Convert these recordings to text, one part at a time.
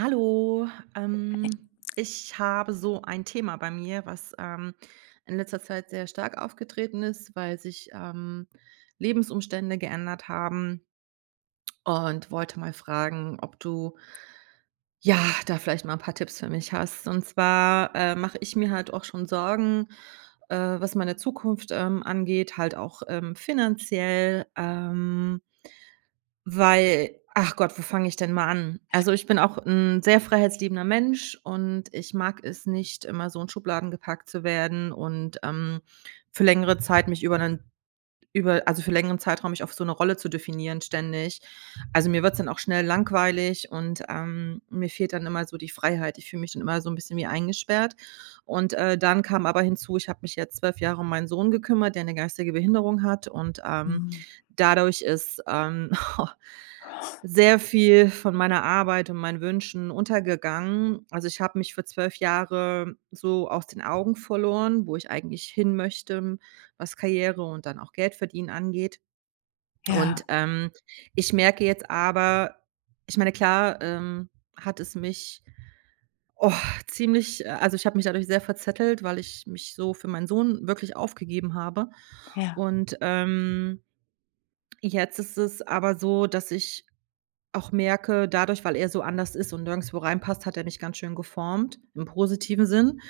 Hallo, ähm, ich habe so ein Thema bei mir, was in letzter Zeit sehr stark aufgetreten ist, weil sich Lebensumstände geändert haben, und wollte mal fragen, ob du ja da vielleicht mal ein paar Tipps für mich hast. Und zwar mache ich mir halt auch schon Sorgen, was meine Zukunft angeht, halt auch finanziell. Weil ach Gott, wo fange ich denn mal an? Also, ich bin auch ein sehr freiheitsliebender Mensch und ich mag es nicht, immer so in Schubladen gepackt zu werden, und für längere Zeit mich über einen über also, für längeren Zeitraum mich auf so eine Rolle zu definieren ständig. Also, mir wird's dann auch schnell langweilig, und mir fehlt dann immer so die Freiheit. Ich fühle mich dann immer so ein bisschen wie eingesperrt. Und dann kam aber hinzu, ich habe mich jetzt 12 Jahre um meinen Sohn gekümmert, der eine geistige Behinderung hat, und Mhm. dadurch ist sehr viel von meiner Arbeit und meinen Wünschen untergegangen. Also, ich habe mich für 12 Jahre so aus den Augen verloren, wo ich eigentlich hin möchte, was Karriere und dann auch Geldverdienen angeht. Und Ja, ich merke jetzt aber, ich meine, klar, hat es mich, oh, ziemlich also, ich habe mich dadurch sehr verzettelt, weil ich mich so für meinen Sohn wirklich aufgegeben habe. ja. Und jetzt ist es aber so, dass ich auch merke, dadurch, weil er so anders ist und nirgendswo reinpasst, hat er mich ganz schön geformt, im positiven Sinn,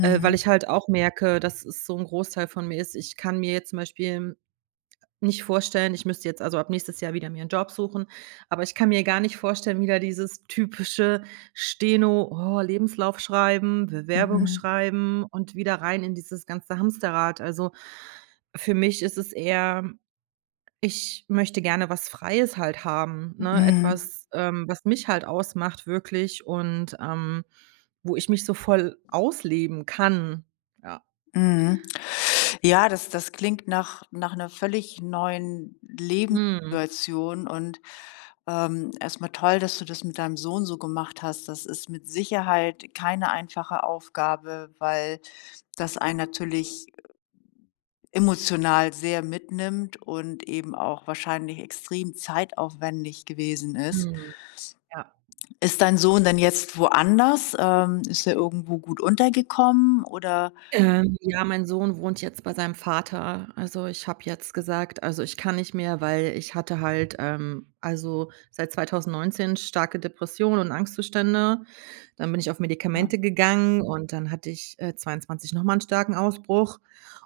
weil ich halt auch merke, dass es so ein Großteil von mir ist. Ich kann mir jetzt zum Beispiel nicht vorstellen, ich müsste jetzt also ab nächstes Jahr wieder mir einen Job suchen, aber ich kann mir gar nicht vorstellen, wieder dieses typische Steno: „Oh, Lebenslauf schreiben, Bewerbung Mhm. schreiben" und wieder rein in dieses ganze Hamsterrad. Also, für mich ist es eher, ich möchte gerne was Freies halt haben, ne? Mhm. Etwas, was mich halt ausmacht wirklich, und wo ich mich so voll ausleben kann. Ja. Mhm. Ja, das klingt nach nach einer völlig neuen Mhm. Lebenssituation und, erst toll, dass du das mit deinem Sohn so gemacht hast. Das ist mit Sicherheit keine einfache Aufgabe, weil das einen natürlich emotional sehr mitnimmt und eben auch wahrscheinlich extrem zeitaufwendig gewesen ist. Mhm. Ja. Ist dein Sohn denn jetzt woanders? Ist er irgendwo gut untergekommen oder Ja, mein Sohn wohnt jetzt bei seinem Vater. Also, ich habe jetzt gesagt, also, ich kann nicht mehr, weil ich hatte halt, also, seit 2019 starke Depressionen und Angstzustände. Dann bin ich auf ja, Medikamente gegangen und dann hatte ich, 22 noch mal 'n starken Ausbruch,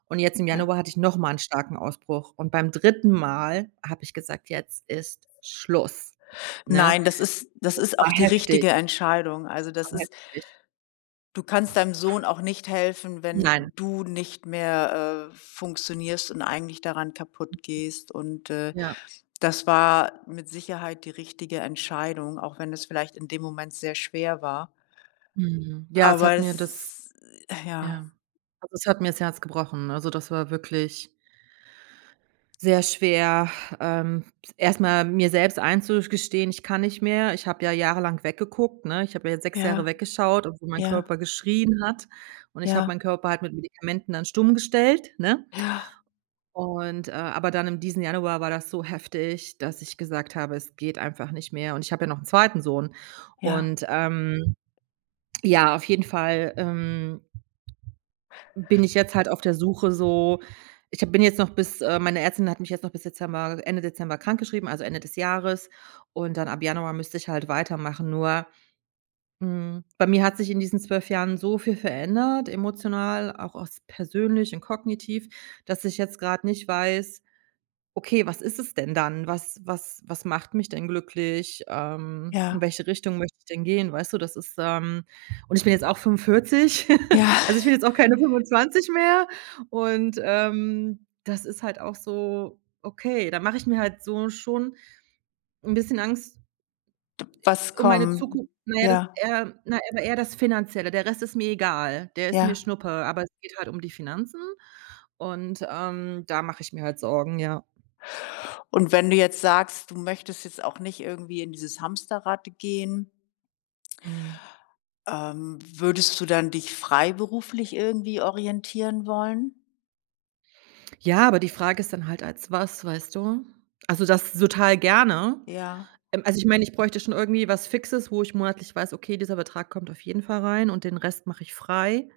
und jetzt im ja. Januar hatte ich noch mal 'n starken Ausbruch. Und beim dritten Mal habe ich gesagt: „Jetzt ist Schluss", ne? Nein, das ist auch War die heftig, richtige Entscheidung. Also, war das ist heftig. du kannst deinem Sohn auch nicht helfen, Nein, wenn du nicht mehr, funktionierst und eigentlich daran kaputt gehst und ja. das war mit Sicherheit die richtige Entscheidung, auch wenn es vielleicht in dem Moment sehr schwer war. Mhm. Aber es ja, Ja. Also, es hat mir das Herz gebrochen. Also, das war wirklich sehr schwer, ähm, erst mal mir selbst einzugestehen: „Ich kann nicht mehr." Ich habe ja jahrelang weggeguckt, ne? Ich habe ja jetzt 6 Jahre ja, weggeschaut, obwohl mein ja, Körper geschrien hat. Und ich habe ja, meinen Körper halt mit Medikamenten dann stumm gestellt, ne? ja, Und aber dann im diesen Januar war das so heftig, dass ich gesagt habe: „Es geht einfach nicht mehr." Und ich habe ja noch einen zweiten Sohn. ja, Und ja, auf jeden Fall, bin ich jetzt halt auf der Suche. So, ich habe bin jetzt noch bis meine Ärztin hat mich jetzt noch bis Dezember Ende Dezember krankgeschrieben, also Ende des Jahres. Und dann ab Januar müsste ich halt weitermachen. Nur, bei mir hat sich in diesen 12 Jahren so viel verändert, emotional, auch aus persönlich und kognitiv, dass ich jetzt grad nicht weiß: okay, was ist es denn dann? Was macht mich denn glücklich? In ja, welche Richtung möchte ich denn gehen? Weißt du, und ich bin jetzt auch 45. ja. Also ich bin jetzt auch keine 25 mehr, und das ist halt auch so, okay, da mache ich mir halt so schon ein bisschen Angst Was um meine kommt? Zukunft. Na ja, das Ja, eher, na, aber eher das Finanzielle. Der Rest ist mir egal, der ist mir ja. Schnuppe, aber es geht halt um die Finanzen, und da mache ich mir halt Sorgen, ja. Und wenn du jetzt sagst, du möchtest jetzt auch nicht irgendwie in dieses Hamsterrad gehen, Mhm. Würdest du dann dich freiberuflich irgendwie orientieren wollen? Ja, aber die Frage ist dann halt als was, weißt du? Also, das total gerne. Ja, Also, ich meine, ich bräuchte schon irgendwie was Fixes, wo ich monatlich weiß: „Okay, dieser Betrag kommt auf jeden Fall rein und den Rest mache ich frei."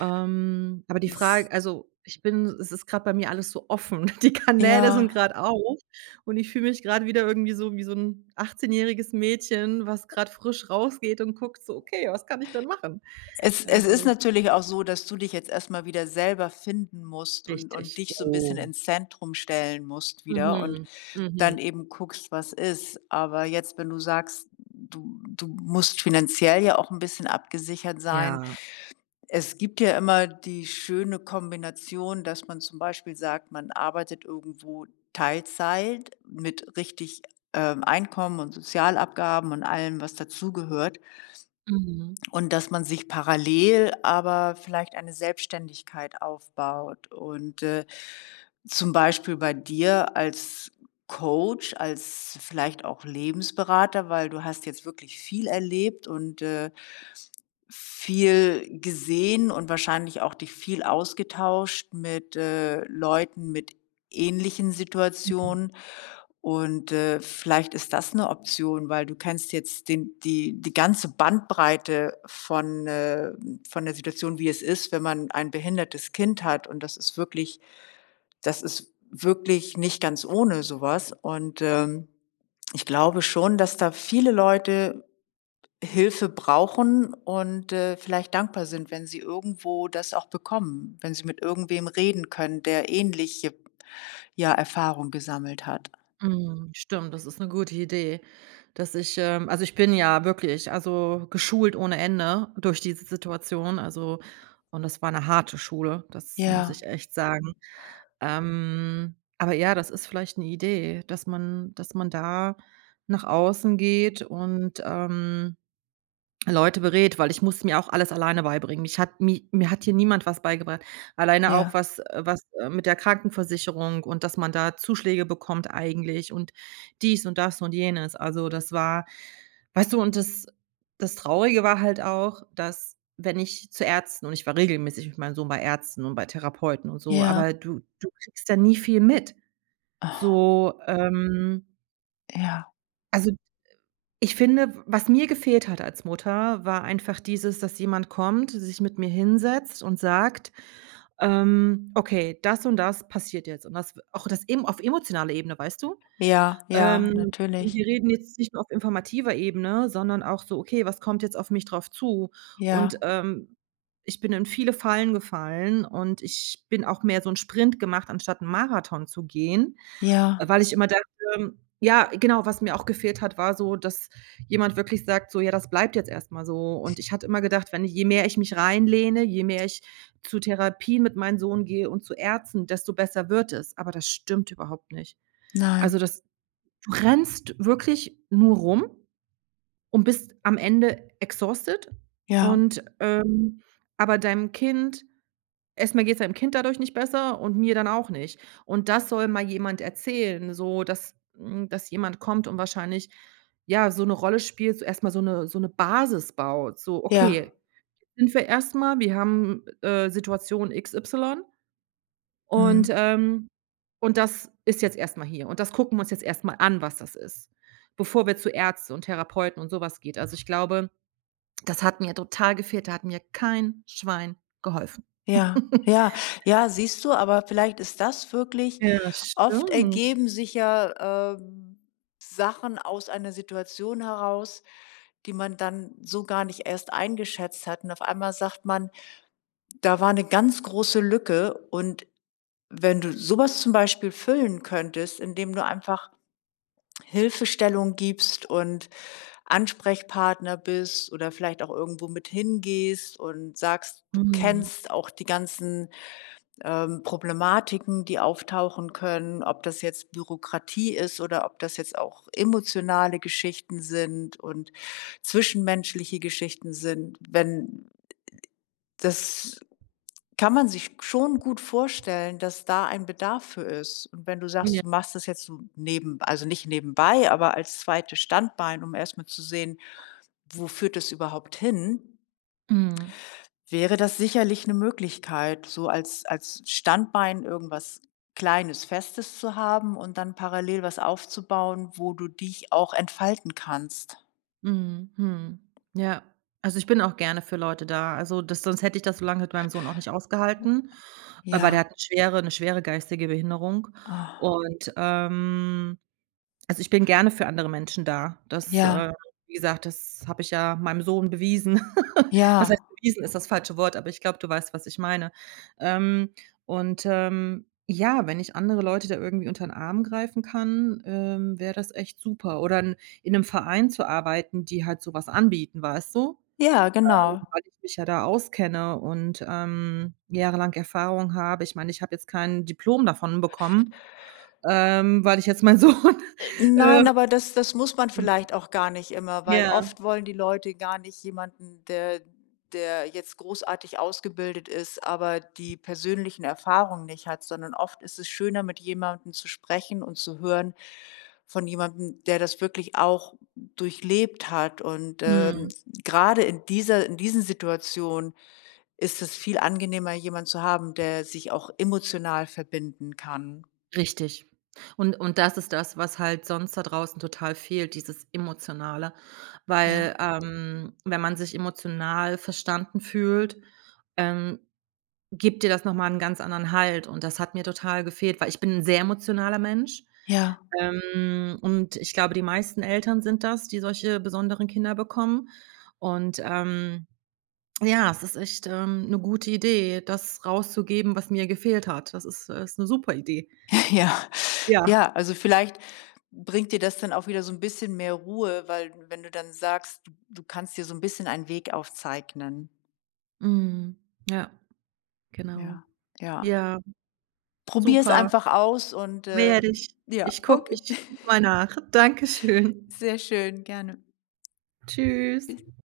Aber die es Frage, also, ich bin es ist gerade bei mir alles so offen. Die Kanäle sind ja. gerade auf, und ich fühle mich gerade wieder irgendwie so wie so ein 'n jähriges Mädchen, was gerade frisch rausgeht und guckt so: „Okay, was kann ich denn machen?" Es ist Also natürlich auch so, dass du dich jetzt erst mal wieder selber finden musst und richtig. dich so ein bisschen Oh. ins Zentrum stellen musst wieder und Mhm, dann mhm. eben guckst, was ist. Aber jetzt, wenn du sagst, du musst finanziell ja auch ein bisschen abgesichert sein. Ja. Es gibt ja immer die schöne Kombination, dass man zum Beispiel sagt, man arbeitet irgendwo Teilzeit mit richtig, Einkommen und Sozialabgaben und allem, was dazugehört, Mhm. und dass man sich parallel aber vielleicht eine Selbstständigkeit aufbaut und zum Beispiel bei dir als Coach, als vielleicht auch Lebensberater, weil du hast jetzt wirklich viel erlebt und viel gesehen und wahrscheinlich auch dich viel ausgetauscht mit, Leuten mit ähnlichen Mhm. Situationen. Und, vielleicht ist das eine Option, weil du kennst jetzt den die ganze Bandbreite von der Situation, wie es ist, wenn man ein behindertes Kind hat. Und das ist wirklich nicht ganz ohne sowas. Und, ich glaube schon, dass da viele Leute Hilfe brauchen und, vielleicht dankbar sind, wenn sie irgendwo das auch bekommen, wenn sie mit irgendwem reden können, der ähnliche, ja, Erfahrung gesammelt hat. Mhm, stimmt, das ist eine gute Idee, dass ich also, ich bin ja wirklich, also, geschult ohne Ende durch diese Situation, also, und das war eine harte Schule, das muss Ja, ich echt sagen. Aber ja, das ist vielleicht eine Idee, dass man da nach außen geht und Leute berät, weil ich musste mir auch alles alleine beibringen. Mich hat mi mir hat hier niemand was beigebracht. Alleine auch ja, was mit der Krankenversicherung und dass man da Zuschläge bekommt eigentlich und dies und das und jenes. Also, das war weißt du, und das Traurige war halt auch, dass wenn ich zu Ärzten und ich war regelmäßig mit meinem Sohn bei Ärzten und bei Therapeuten und so, aber ja, du kriegst da nie viel mit. ah, So, ja, also ich finde, was mir gefehlt hat als Mutter, war einfach dieses, dass jemand kommt, sich mit mir hinsetzt und sagt: „Okay, das und das passiert jetzt." Und das eben auf emotionaler Ebene, weißt du? ja, ja, Ähm, natürlich. Wir reden jetzt nicht nur auf informativer Ebene, sondern auch so: „Okay, was kommt jetzt auf mich drauf zu?" Und Ja, ich bin in viele Fallen gefallen, und ich bin auch mehr so 'n Sprint gemacht, anstatt einen Marathon zu gehen. ja, Weil ich immer dachte ja, genau, was mir auch gefehlt hat, war so, dass jemand wirklich sagt so: „Ja, das bleibt jetzt erstmal so." Und ich hatte immer gedacht, wenn ich, je mehr ich mich reinlehne, je mehr ich zu Therapien mit meinem Sohn gehe und zu Ärzten, desto besser wird es. Aber das stimmt überhaupt nicht. Also, nein, das du rennst wirklich nur rum und bist am Ende exhausted, ja, und aber deinem Kind erstmal geht es einem Kind dadurch nicht besser und mir dann auch nicht. Und das soll mal jemand erzählen, so dass dass jemand kommt und wahrscheinlich, ja, so eine Rolle spielt, so erstmal so eine Basis baut. So: ja, „Okay, sind wir erstmal wir haben, Situation XY und, mhm. ähm und das ist jetzt erstmal hier, und das gucken wir uns jetzt erstmal an, was das ist", bevor wir zu Ärzten und Therapeuten und sowas geht. Also, ich glaube, das hat mir total gefehlt. Da hat mir kein Schwein geholfen. Ja, ja, ja, siehst du, aber vielleicht ist das wirklich Ja, oft stimmt. ergeben sich ja, Sachen aus einer Situation heraus, die man dann so gar nicht erst eingeschätzt hat. Und auf einmal sagt man, da war eine ganz große Lücke. Und wenn du sowas zum Beispiel füllen könntest, indem du einfach Hilfestellung gibst und Ansprechpartner bist oder vielleicht auch irgendwo mit hingehst und sagst, du Mhm. kennst auch die ganzen Problematiken, die auftauchen können, ob das jetzt Bürokratie ist oder ob das jetzt auch emotionale Geschichten sind und zwischenmenschliche Geschichten sind. Wenn das kann man sich schon gut vorstellen, dass da ein Bedarf für ist. Und wenn du sagst, Ja. du machst das jetzt so neben, also nicht nebenbei, aber als zweites Standbein, um erstmal zu sehen, wo führt es überhaupt hin, Mhm. wäre das sicherlich 'ne Möglichkeit, so als als Standbein irgendwas Kleines, Festes zu haben und dann parallel was aufzubauen, wo du dich auch entfalten kannst. Mhm. Mhm. Ja. Also, ich bin auch gerne für Leute da. Also, das sonst hätte ich das so lange mit meinem Sohn auch nicht ausgehalten, weil der Ja, hat 'ne schwere geistige Behinderung ah, und, ähm Also, ich bin gerne für andere Menschen da. Das, ja, wie gesagt, das habe ich ja meinem Sohn bewiesen. Was heißt ja, bewiesen, ist das falsche Wort, aber ich glaube, du weißt, was ich meine. Ähm, und ja, wenn ich andere Leute da irgendwie unter den Arm greifen kann, wäre das echt super. Oder in 'nem Verein zu arbeiten, die halt sowas anbieten, weißt du? ja, genau. Weil ich mich ja da auskenne und jahrelang Erfahrung habe. Ich meine, ich habe jetzt kein Diplom davon bekommen, weil ich jetzt meinen Sohn, Nein, ähm aber das muss man hm, vielleicht auch gar nicht immer, weil ja, oft wollen die Leute gar nicht jemanden, der jetzt großartig ausgebildet ist, aber die persönlichen Erfahrungen nicht hat, sondern oft ist es schöner, mit jemandem zu sprechen und zu hören von jemandem, der das wirklich auch durchlebt hat. Und, mhm. grade in dieser in diesen Situationen ist es viel angenehmer, jemanden zu haben, der sich auch emotional verbinden kann. Richtig. Und das ist das, was halt sonst da draußen total fehlt, dieses Emotionale. Ja, Weil wenn man sich emotional verstanden fühlt, ähm, gibt dir das noch mal 'n ganz anderen Halt, und das hat mir total gefehlt, weil ich bin 'n sehr emotionaler Mensch, ja. Und ich glaube, die meisten Eltern sind das, die solche besonderen Kinder bekommen und, ähm Ja, es ist echt, 'ne gute Idee, das rauszugeben, was mir gefehlt hat. Das ist 'ne super Idee. Ja, Ja. ja, also vielleicht bringt dir das dann auch wieder so ein bisschen mehr Ruhe, weil wenn du dann sagst, du kannst dir so ein bisschen einen Weg aufzeichnen. Mhm. Ja, genau. Ja, ja. Ja, Probier es super. einfach aus und Werde ich. ja, Ich gucke okay. ich guck mal nach. Dankeschön. Sehr schön, gerne. Tschüss.